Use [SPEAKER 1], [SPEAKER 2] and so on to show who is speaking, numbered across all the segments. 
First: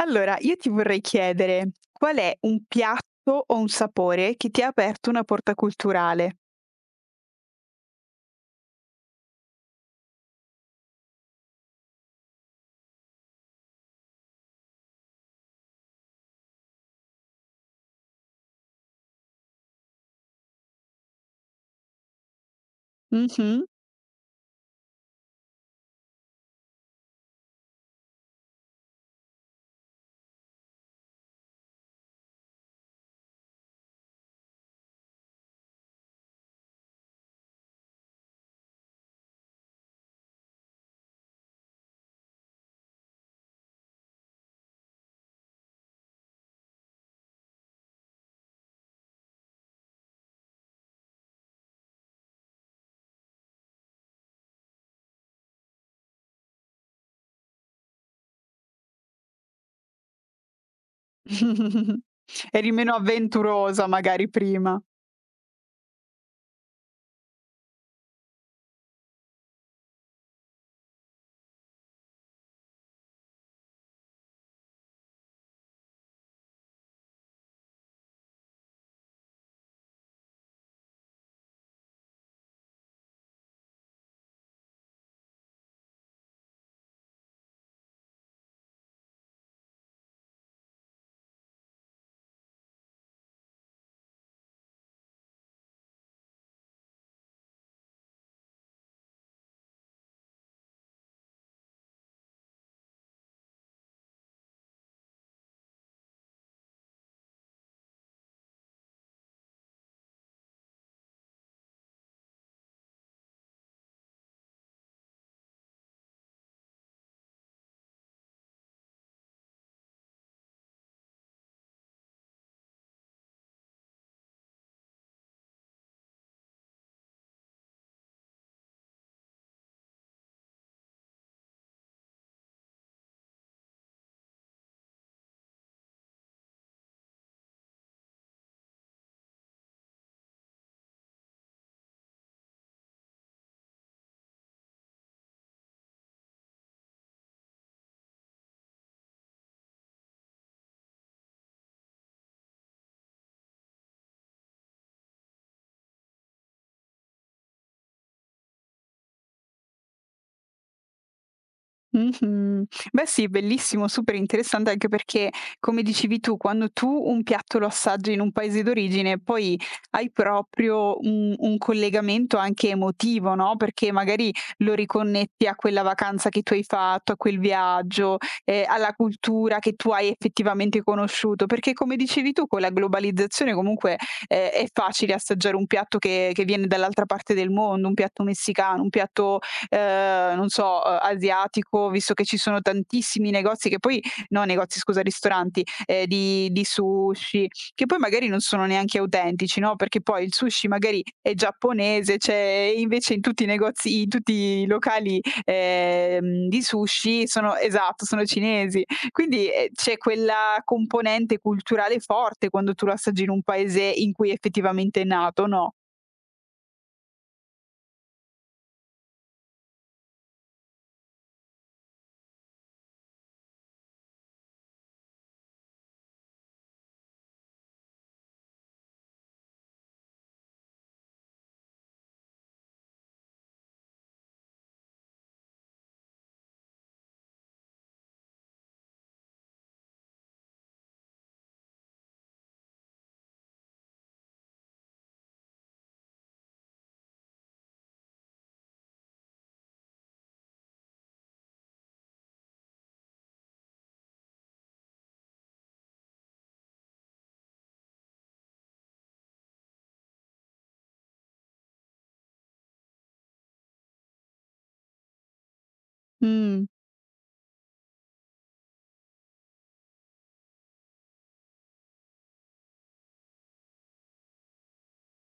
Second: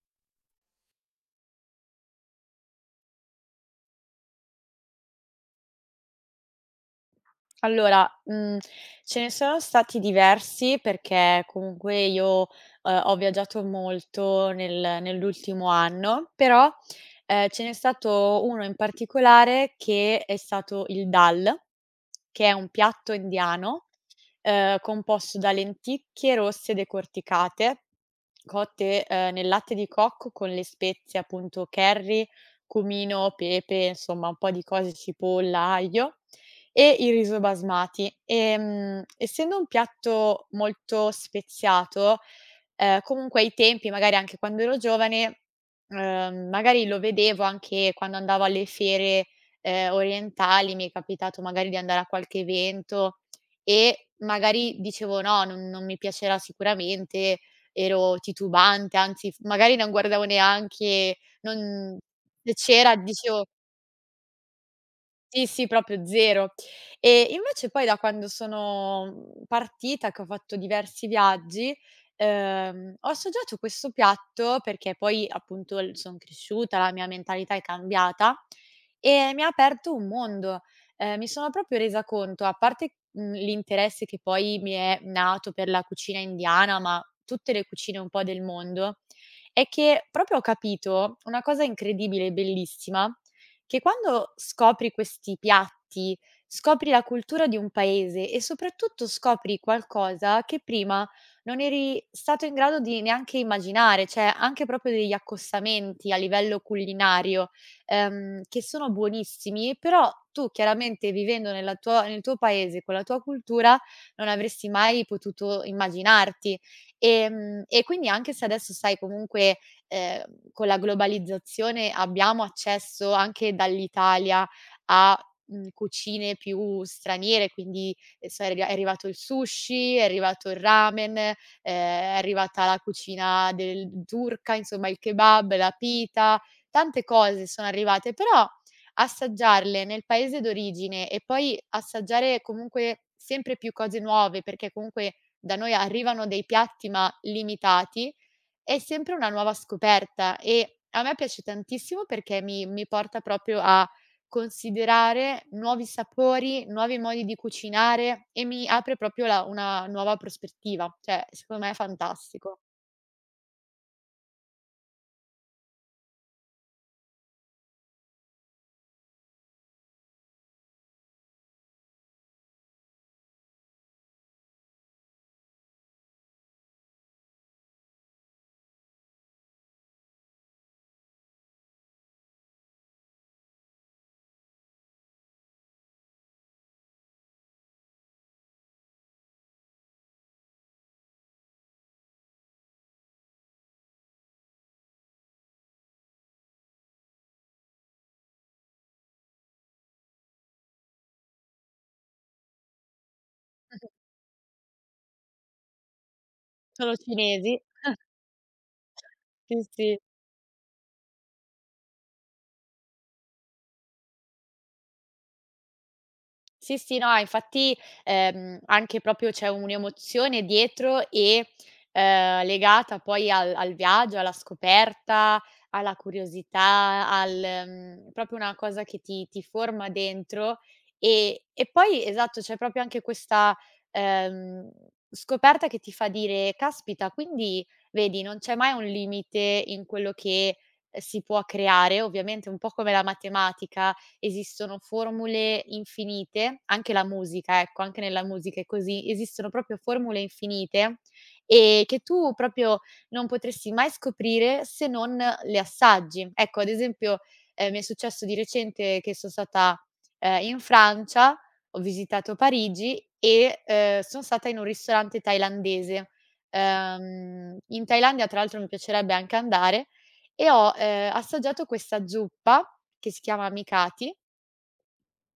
[SPEAKER 1] Allora, io ti vorrei chiedere qual è un piatto o un sapore che ti ha aperto una porta culturale?
[SPEAKER 2] Allora, ce ne sono stati diversi perché comunque io, ho viaggiato molto nell'ultimo anno, però, ce n'è stato uno in particolare che è stato il dal, che è un piatto
[SPEAKER 1] Mh-mh.
[SPEAKER 2] indiano, composto da lenticchie rosse decorticate, cotte, nel latte di cocco con le spezie appunto curry, cumino, pepe, insomma un po' di cose, cipolla, aglio. E il riso basmati. Essendo un piatto molto speziato, comunque ai tempi, magari anche quando ero giovane, magari lo vedevo anche quando andavo alle fiere, orientali, mi è capitato magari di andare a qualche evento e magari dicevo: "No, non mi piacerà sicuramente", ero titubante, anzi f magari non guardavo neanche, non se
[SPEAKER 1] Eri meno
[SPEAKER 2] c'era dicevo
[SPEAKER 1] avventurosa magari prima.
[SPEAKER 2] sì, sì, proprio 0. E invece poi da quando sono, partita, che ho fatto diversi viaggi, ho assaggiato questo piatto perché poi appunto l son cresciuta, la mia mentalità è cambiata e mi ha aperto un mondo. Mi sono proprio resa conto, a parte, l'interesse che poi mi è nato per la cucina indiana, ma tutte le cucine un po' del mondo, è che proprio ho capito una cosa incredibile e bellissima che quando scopri questi piatti, scopri la cultura di un paese e soprattutto scopri qualcosa che prima non eri stato in grado di neanche immaginare, cioè anche proprio degli accostamenti a livello culinario, che sono buonissimi, però tu chiaramente vivendo nel tuo paese, con la tua cultura, non avresti mai potuto immaginarti. E quindi anche se adesso sai comunque ehm, con la globalizzazione abbiamo accesso anche dall'Italia a, cucine più straniere, quindi è arrivato il sushi, è arrivato il ramen, è arrivata la cucina del turca, insomma il kebab, la pita, tante cose sono arrivate, però assaggiarle nel paese d'origine e poi assaggiare comunque sempre più cose nuove, perché comunque da noi arrivano dei piatti ma limitati è sempre una nuova scoperta e a me piace tantissimo perché mi porta proprio a considerare nuovi sapori, nuovi modi di cucinare e mi apre proprio la una nuova prospettiva. Cioè, secondo me è fantastico.
[SPEAKER 1] Mh-mh. Beh sì, bellissimo, super interessante anche perché, come dicevi tu, quando tu un piatto lo assaggi in un paese d'origine, poi hai proprio un collegamento anche emotivo, no, perché magari lo riconnetti a quella vacanza che tu hai fatto, a quel viaggio, alla cultura che tu hai effettivamente conosciuto, perché come dicevi tu con la globalizzazione comunque, è facile assaggiare un piatto che viene dall'altra parte del mondo, un piatto messicano, un piatto, non so, asiatico, visto che ci sono tantissimi negozi che poi no, negozi, scusa, ristoranti, di sushi, che poi magari non sono neanche autentici, no, perché poi il sushi magari è giapponese, cioè, e invece in tutti i negozi, in tutti i locali, di
[SPEAKER 2] Solo
[SPEAKER 1] sushi
[SPEAKER 2] cinesi.
[SPEAKER 1] sono, esatto, sono cinesi. Quindi,
[SPEAKER 2] Sì,
[SPEAKER 1] c'è
[SPEAKER 2] sì.
[SPEAKER 1] quella componente culturale forte quando tu lo assaggi in un paese in cui effettivamente è nato, no?
[SPEAKER 2] Sì, sì, no, infatti, anche proprio c'è un'emozione dietro e, legata poi al viaggio, alla scoperta, alla curiosità, al proprio una cosa che ti forma dentro. E poi esatto, c'è proprio anche questa, ehm, scoperta che ti fa dire: "Caspita, quindi vedi non c'è mai un limite in quello che si può creare." Ovviamente un po' come la matematica esistono formule infinite, anche la musica, ecco, anche nella musica è così, esistono proprio formule infinite, che tu proprio non potresti mai scoprire se non le assaggi. Ecco, ad esempio, mi è successo di recente che son stata, in Francia, ho visitato Parigi e, son stata in un ristorante thailandese.
[SPEAKER 1] Mh.
[SPEAKER 2] In Thailandia tra l'altro mi piacerebbe anche andare e ho, assaggiato questa zuppa che si chiama Amicati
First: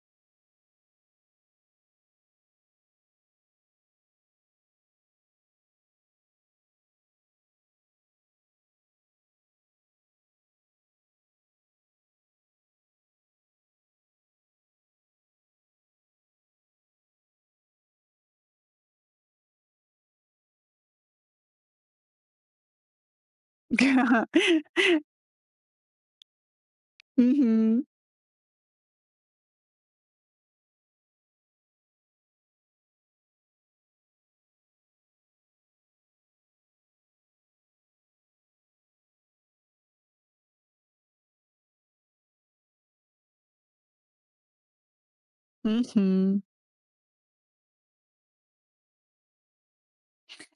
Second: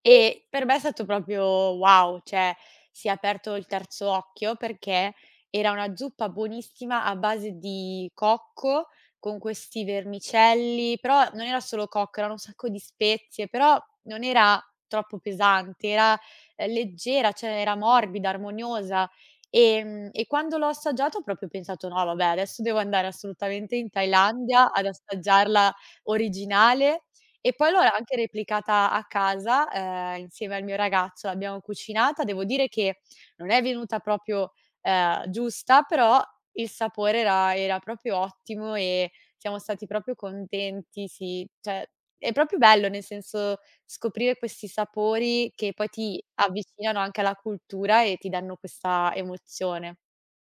[SPEAKER 2] e per me è stato proprio wow, cioè si è aperto il terzo occhio perché era una zuppa buonissima a base di cocco con questi vermicelli, però non era solo cocco, erano un sacco di spezie, però non era troppo pesante, era, leggera, cioè era morbida, armoniosa. E quando l'ho assaggiato ho proprio pensato: "No vabbè, adesso devo andare assolutamente in Thailandia ad assaggiarla originale". E poi l'ho
[SPEAKER 1] Mh-mh.
[SPEAKER 2] anche replicata a casa, insieme al mio ragazzo, l'abbiamo cucinata. Devo dire che non è venuta proprio, giusta, però il sapore era proprio ottimo e siamo stati proprio contenti, sì. Cioè, è proprio bello, nel senso, scoprire questi sapori che poi ti
[SPEAKER 1] Mh-mh.
[SPEAKER 2] avvicinano anche alla cultura e ti danno questa emozione.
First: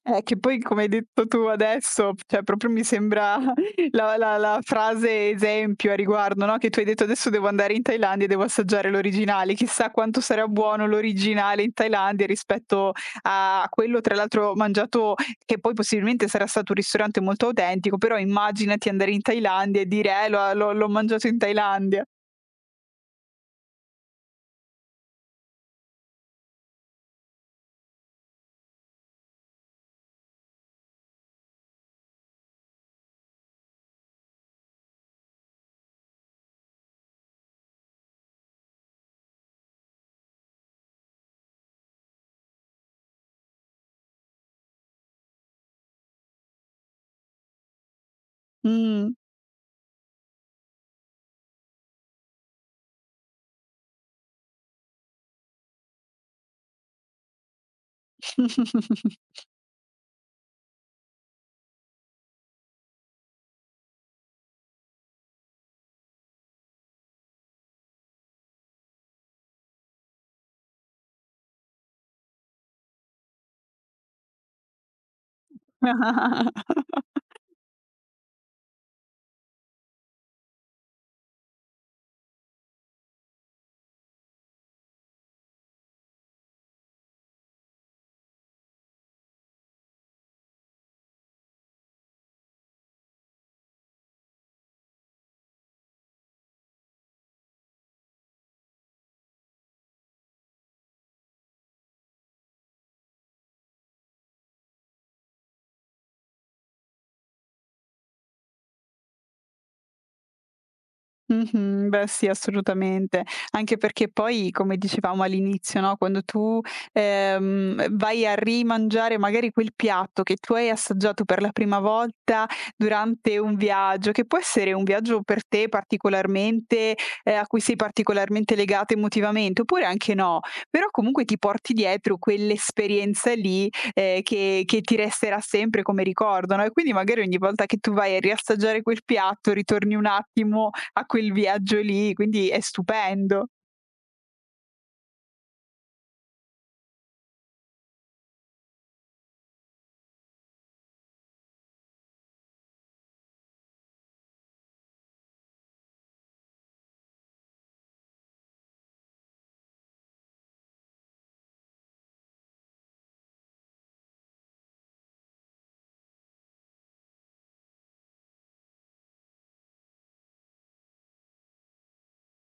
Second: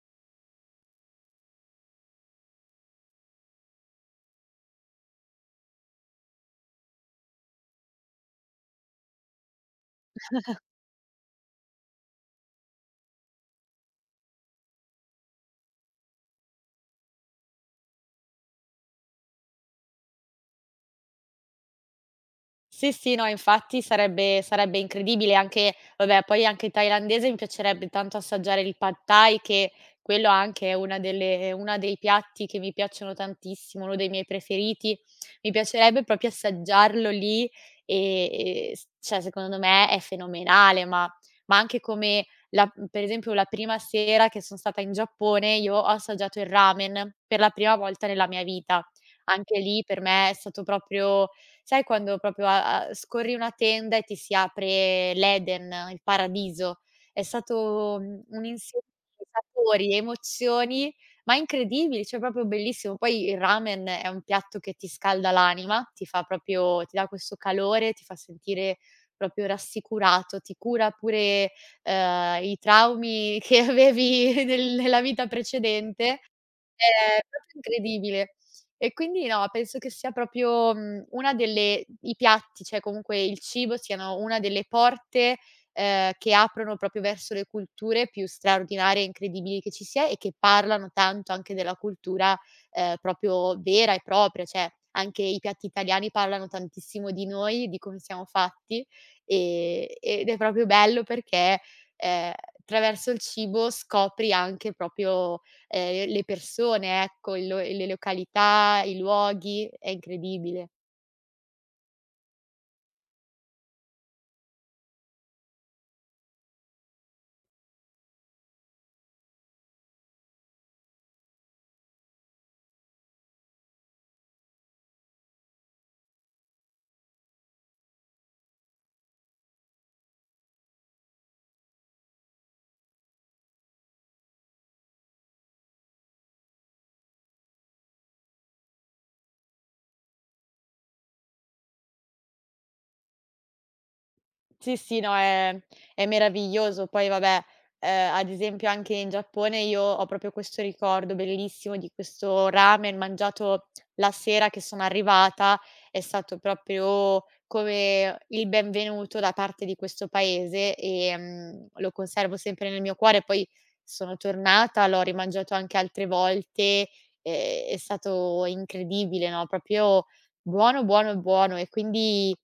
[SPEAKER 1] Che poi come hai detto tu adesso, cioè proprio mi sembra la frase esempio a riguardo, no, che tu hai detto: "Adesso devo andare in Thailandia e devo assaggiare l'originale." Chissà quanto sarà buono l'originale in Thailandia rispetto a quello tra l'altro mangiato che poi possibilmente sarà stato un ristorante molto autentico, però immaginati andare in Thailandia e dire: l'ho mangiato in Thailandia."
[SPEAKER 2] Sì, sì, no, infatti sarebbe incredibile anche vabbè, poi anche thailandese mi piacerebbe tanto assaggiare il pad thai, che quello anche è una dei piatti che mi piacciono tantissimo, uno dei miei preferiti. Mi piacerebbe proprio assaggiarlo lì, e s cioè secondo me è fenomenale, ma anche come la per esempio la prima sera che son stata in Giappone, io ho assaggiato il ramen per la prima volta nella mia vita.
[SPEAKER 1] Mh.
[SPEAKER 2] Anche lì per me è stato proprio sai quando proprio a scorri una tenda e ti si apre l'Eden, il paradiso. È stato, un insieme di sapori, emozioni, ma incredibili, cioè proprio bellissimo. Poi il ramen è un piatto che ti scalda l'anima, ti fa proprio ti dà questo calore, ti fa sentire proprio rassicurato, ti cura pure, i traumi che avevi nella vita precedente. È proprio incredibile. E quindi no, penso che sia proprio, una delle i piatti, cioè comunque il cibo siano una delle porte, che aprono proprio verso le culture più straordinarie e incredibili che ci sia e che parlano tanto anche della cultura, proprio vera e propria, cioè anche i piatti italiani parlano tantissimo di noi, di come siamo fatti, ed è proprio bello perché, ehm, attraverso il cibo scopri anche proprio le persone, ecco, il lo le località, i luoghi, è incredibile.
[SPEAKER 1] Mh-mh. Beh sì, assolutamente. Anche perché poi, come dicevamo all'inizio, no, quando tu, vai a rimangiare magari quel piatto che tu hai assaggiato per la prima volta durante un viaggio, che può essere un viaggio per te particolarmente, a cui sei particolarmente legata emotivamente, oppure anche no, però comunque ti porti dietro quell'esperienza lì, ehm, che che ti resterà sempre come ricordo, no, e quindi magari ogni volta che tu vai a riassaggiare quel piatto ritorni un attimo a quel viaggio lì, quindi è stupendo.
[SPEAKER 2] Sì, sì, no, è meraviglioso. Poi vabbè, ad esempio anche in Giappone io ho proprio questo ricordo bellissimo di questo ramen mangiato la sera che sono arrivata. È stato proprio come il benvenuto da parte di questo paese e, lo conservo sempre nel mio cuore. Poi sono tornata, l'ho rimangiato anche altre volte, è stato incredibile, no, proprio buono, buono, buono e quindi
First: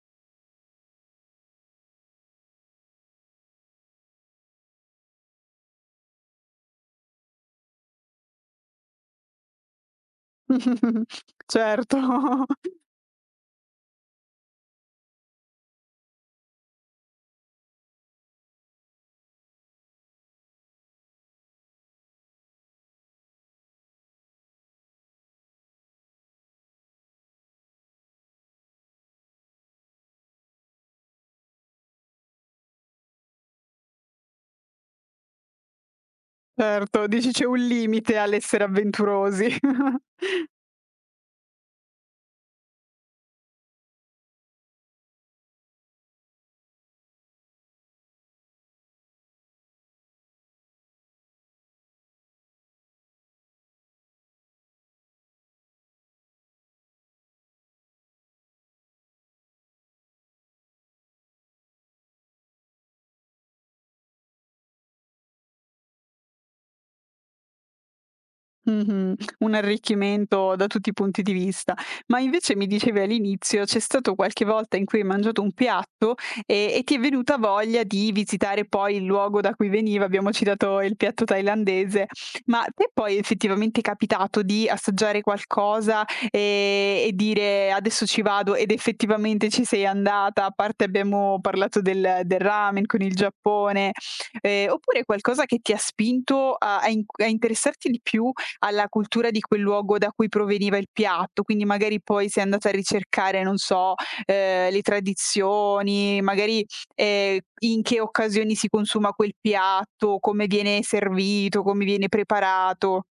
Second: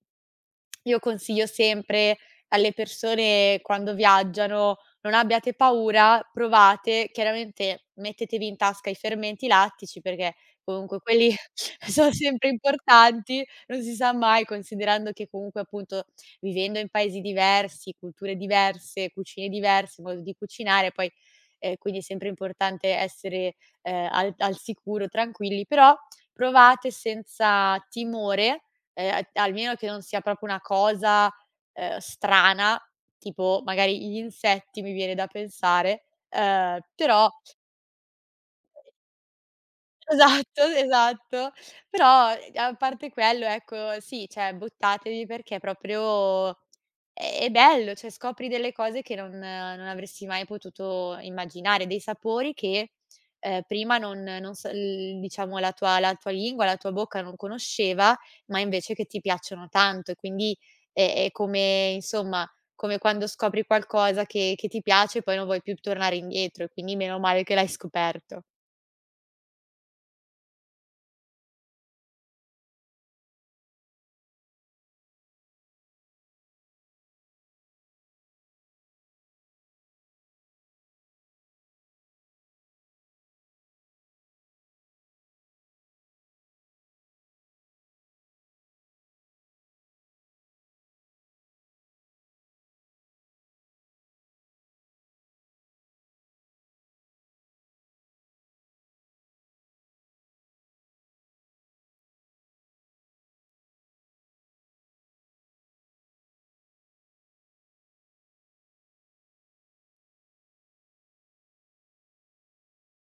[SPEAKER 2] io consiglio sempre alle persone quando viaggiano: non abbiate paura, provate. Chiaramente mettetevi in tasca i fermenti lattici perché comunque quelli
[SPEAKER 1] Certo,
[SPEAKER 2] sono sempre importanti, non si sa mai, considerando che comunque appunto vivendo in paesi diversi, culture diverse, cucine diverse, modo di cucinare, poi quindi è sempre importante essere, al sicuro, tranquilli, però provate senza timore. A almeno che non sia proprio una cosa, strana, tipo magari gli insetti mi viene da pensare,
[SPEAKER 1] certo,
[SPEAKER 2] però
[SPEAKER 1] dici c'è un limite all'essere avventurosi.
[SPEAKER 2] esatto, esatto, però a parte quello ecco sì, cioè buttatevi perché proprio è bello, cioè scopri delle cose che non avresti mai potuto immaginare, dei sapori che, prima non non s l diciamo la tua lingua, la tua bocca non conosceva, ma invece che ti piacciono tanto e quindi è come insomma, come quando scopri qualcosa che ti piace e poi non vuoi più tornare indietro e quindi meno male che l'hai scoperto.
[SPEAKER 1] Mh-mh. Un arricchimento da tutti i punti di vista. Ma invece mi dicevi all'inizio, c'è stato qualche volta in cui hai mangiato un piatto e ti è venuta voglia di visitare poi il luogo da cui veniva, abbiamo citato il piatto thailandese, ma ti è poi effettivamente capitato di assaggiare qualcosa, e dire: "Adesso ci vado" ed effettivamente ci sei andata, a parte abbiamo parlato del ramen con il Giappone, oppure qualcosa che ti ha spinto a interessarti di più alla cultura di quel luogo da cui proveniva il piatto, quindi magari poi sei andata a ricercare, non so, le tradizioni, magari, in che occasioni si consuma quel piatto, come viene servito, come viene preparato.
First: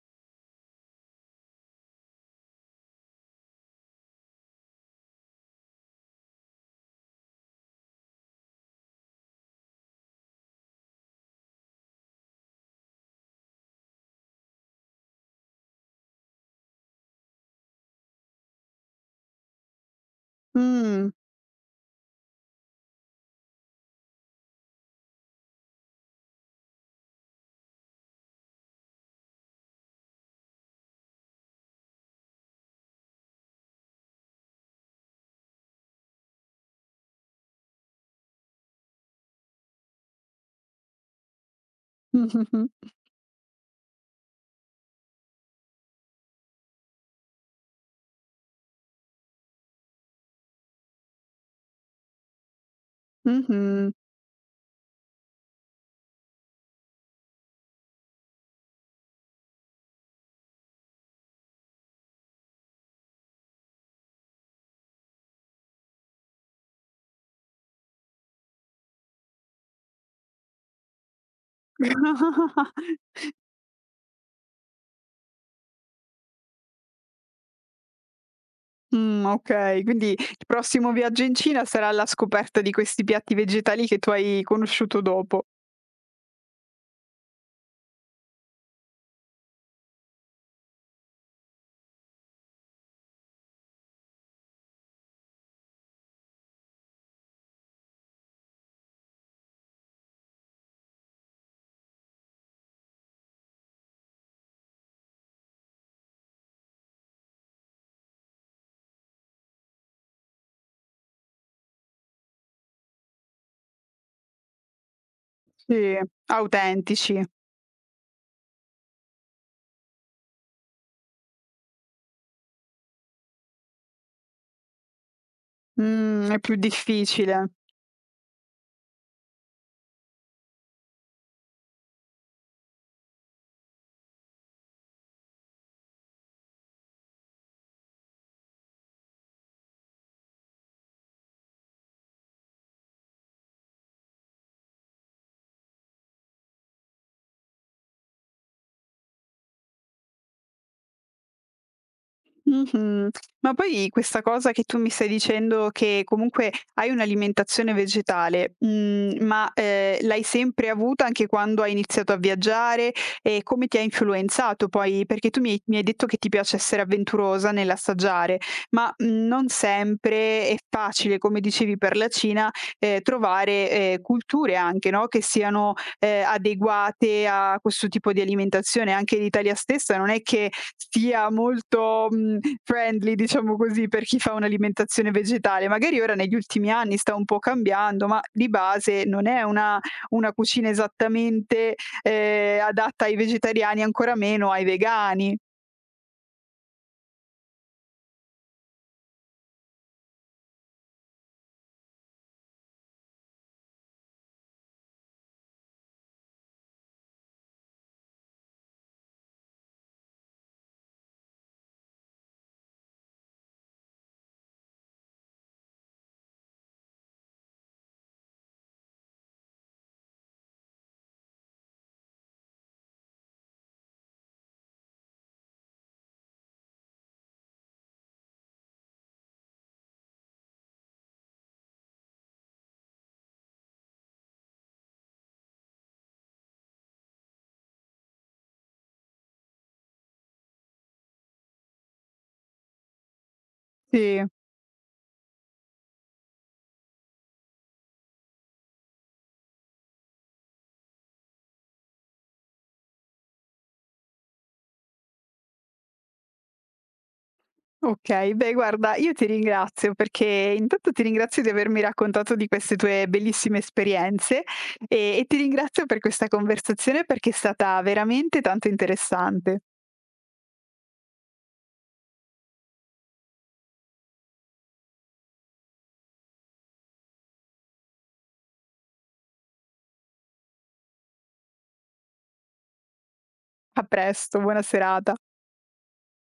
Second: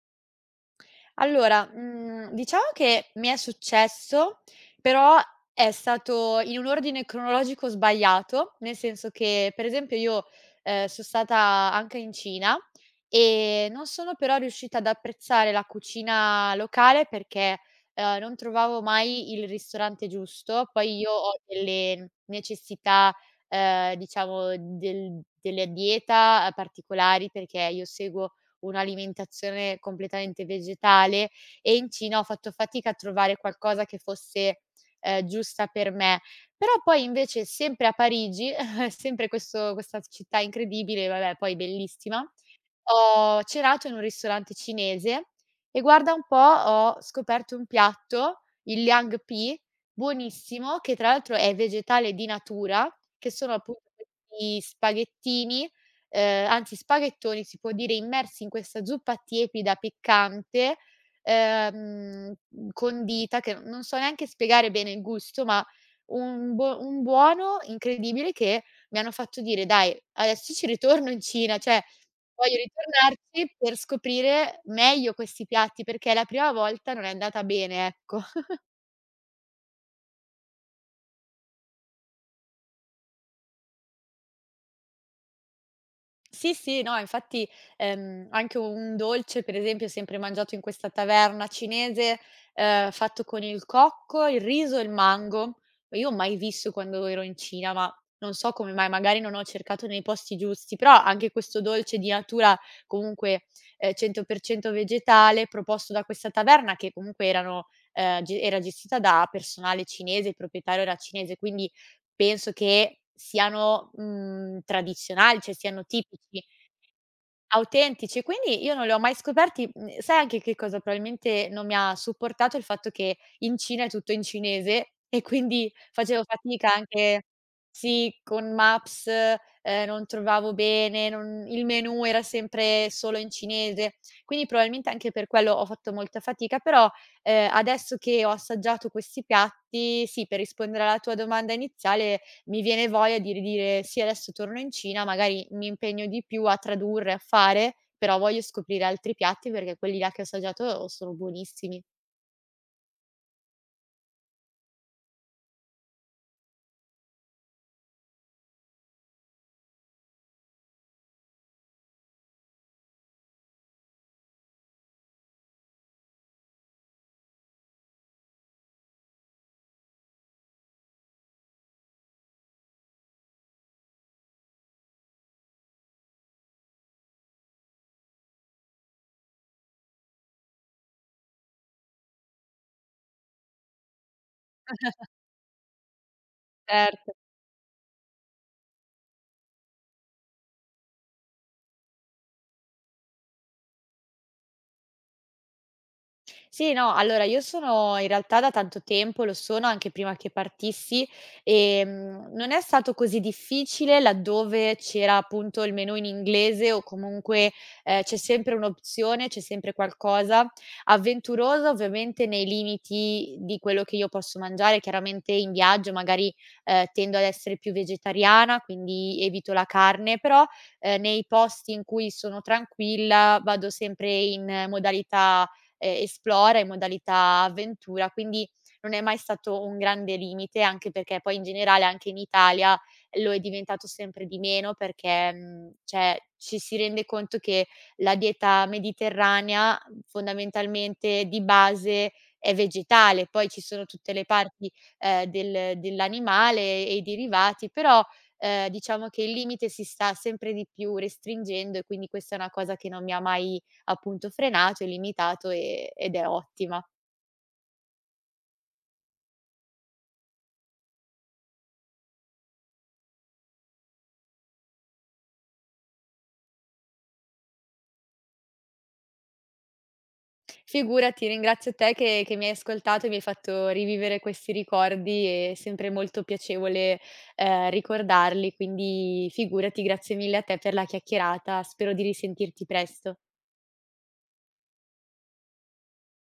[SPEAKER 2] Allora, diciamo che mi è successo, però è stato in un ordine cronologico sbagliato, nel senso che, per esempio, io, so' stata anche in Cina e non sono però riuscita ad apprezzare la cucina locale perché, non trovavo mai il ristorante giusto. Poi
[SPEAKER 1] Mh.
[SPEAKER 2] io ho delle necessità, diciamo del delle dieta particolari perché io seguo un'alimentazione completamente vegetale e in Cina ho fatto fatica a trovare qualcosa che fosse, giusta per me. Però poi invece sempre a Parigi, sempre questo questa città incredibile, vabbè poi bellissima,
[SPEAKER 1] Mh-mh-mh.
[SPEAKER 2] ho cenato in un ristorante cinese e guarda un po' ho scoperto un piatto, il Liang Pi, buonissimo, che tra l'altro è vegetale di natura, che sono
[SPEAKER 1] Mh-mh.
[SPEAKER 2] appunto questi spaghettini, anzi spaghettoni si può dire, immersi in questa zuppa tiepida, piccante, ehm, condita, che non so neanche spiegare bene il gusto, ma un buono incredibile che mi hanno fatto dire: "Dai, adesso ci ritorno in Cina." Cioè voglio
[SPEAKER 1] Mh,
[SPEAKER 2] ritornarci per scoprire meglio questi piatti, perché la prima volta non è andata bene, ecco.
[SPEAKER 1] okay, quindi il prossimo viaggio in Cina sarà alla scoperta di questi piatti vegetali che tu hai conosciuto dopo.
[SPEAKER 2] Sì, sì, no, infatti, anche un dolce, per esempio, sempre mangiato in questa taverna cinese, fatto con il cocco, il riso e il mango. Io ho mai visto quando ero in Cina, ma non so come mai, magari non ho cercato nei posti giusti, però anche questo dolce di natura comunque, 100% vegetale, proposto da questa taverna che comunque erano ge era gestita da personale cinese, il proprietario era cinese, quindi penso che siano, tradizionali, cioè siano
[SPEAKER 1] Sì,
[SPEAKER 2] tipici.
[SPEAKER 1] autentici.
[SPEAKER 2] Autentici, quindi io non li ho mai scoperti. Mhmm, sai anche che cosa probabilmente non mi ha supportato? Il fatto che in Cina è tutto in cinese e quindi facevo
[SPEAKER 1] È più
[SPEAKER 2] fatica anche
[SPEAKER 1] difficile.
[SPEAKER 2] sì, con Maps, non trovavo bene, non il menù era sempre solo in cinese, quindi probabilmente anche per quello ho fatto molta fatica, però, adesso che ho assaggiato questi piatti, sì, per rispondere alla tua domanda iniziale mi viene voglia di ridire: "Sì, adesso torno in Cina, magari mi impegno di più a tradurre, a fare, però voglio scoprire altri piatti perché quelli là che ho assaggiato sono buonissimi".
[SPEAKER 1] Mh-mh. Ma poi questa cosa che tu mi stai dicendo che comunque hai un'alimentazione vegetale, ma, l'hai sempre avuta anche quando hai iniziato a viaggiare? E come ti ha influenzato poi? Perché tu mi hai detto che ti piace essere avventurosa nell'assaggiare, ma, non sempre è facile, come dicevi per la Cina, trovare, culture anche, no, che siano, adeguate a questo tipo di alimentazione. Anche l'Italia stessa non è che sia molto, friendly diciamo così, per chi fa un'alimentazione vegetale. Magari ora negli ultimi anni
[SPEAKER 2] Certo.
[SPEAKER 1] sta un po' cambiando, ma di base non è una cucina esattamente, adatta ai vegetariani, ancora meno ai vegani.
[SPEAKER 2] Sì, no, allora io sono in realtà da tanto tempo, lo sono anche prima che partissi, non è stato così difficile laddove c'era appunto il menu in inglese o comunque c'è sempre un'opzione, c'è sempre qualcosa. Avventurosa ovviamente nei limiti di quello che io posso mangiare, chiaramente in viaggio magari tendo ad essere più vegetariana, quindi evito la carne, però nei posti in cui sono tranquilla vado sempre in modalità esplora in modalità avventura, quindi non è mai stato un grande limite, anche perché poi in generale anche in Italia lo è diventato sempre di meno perché, cioè ci si rende conto che la dieta mediterranea fondamentalmente di base è vegetale, poi ci sono tutte
[SPEAKER 1] Sì.
[SPEAKER 2] le parti, dell'animale e i derivati, però, diciamo che il limite si sta sempre di più restringendo e quindi questa è una cosa che non mi ha mai appunto frenato e limitato, ed è ottima.
[SPEAKER 1] Okay, beh guarda, io ti ringrazio perché intanto ti ringrazio di avermi raccontato di queste tue bellissime esperienze e ti ringrazio per questa conversazione perché è stata veramente tanto interessante.
[SPEAKER 2] Figurati, ringrazio te che mi hai ascoltato e mi hai fatto rivivere questi ricordi, è sempre molto piacevole, ricordarli, quindi figurati, grazie mille a te per la chiacchierata, spero di risentirti presto.
[SPEAKER 1] A presto, buona serata.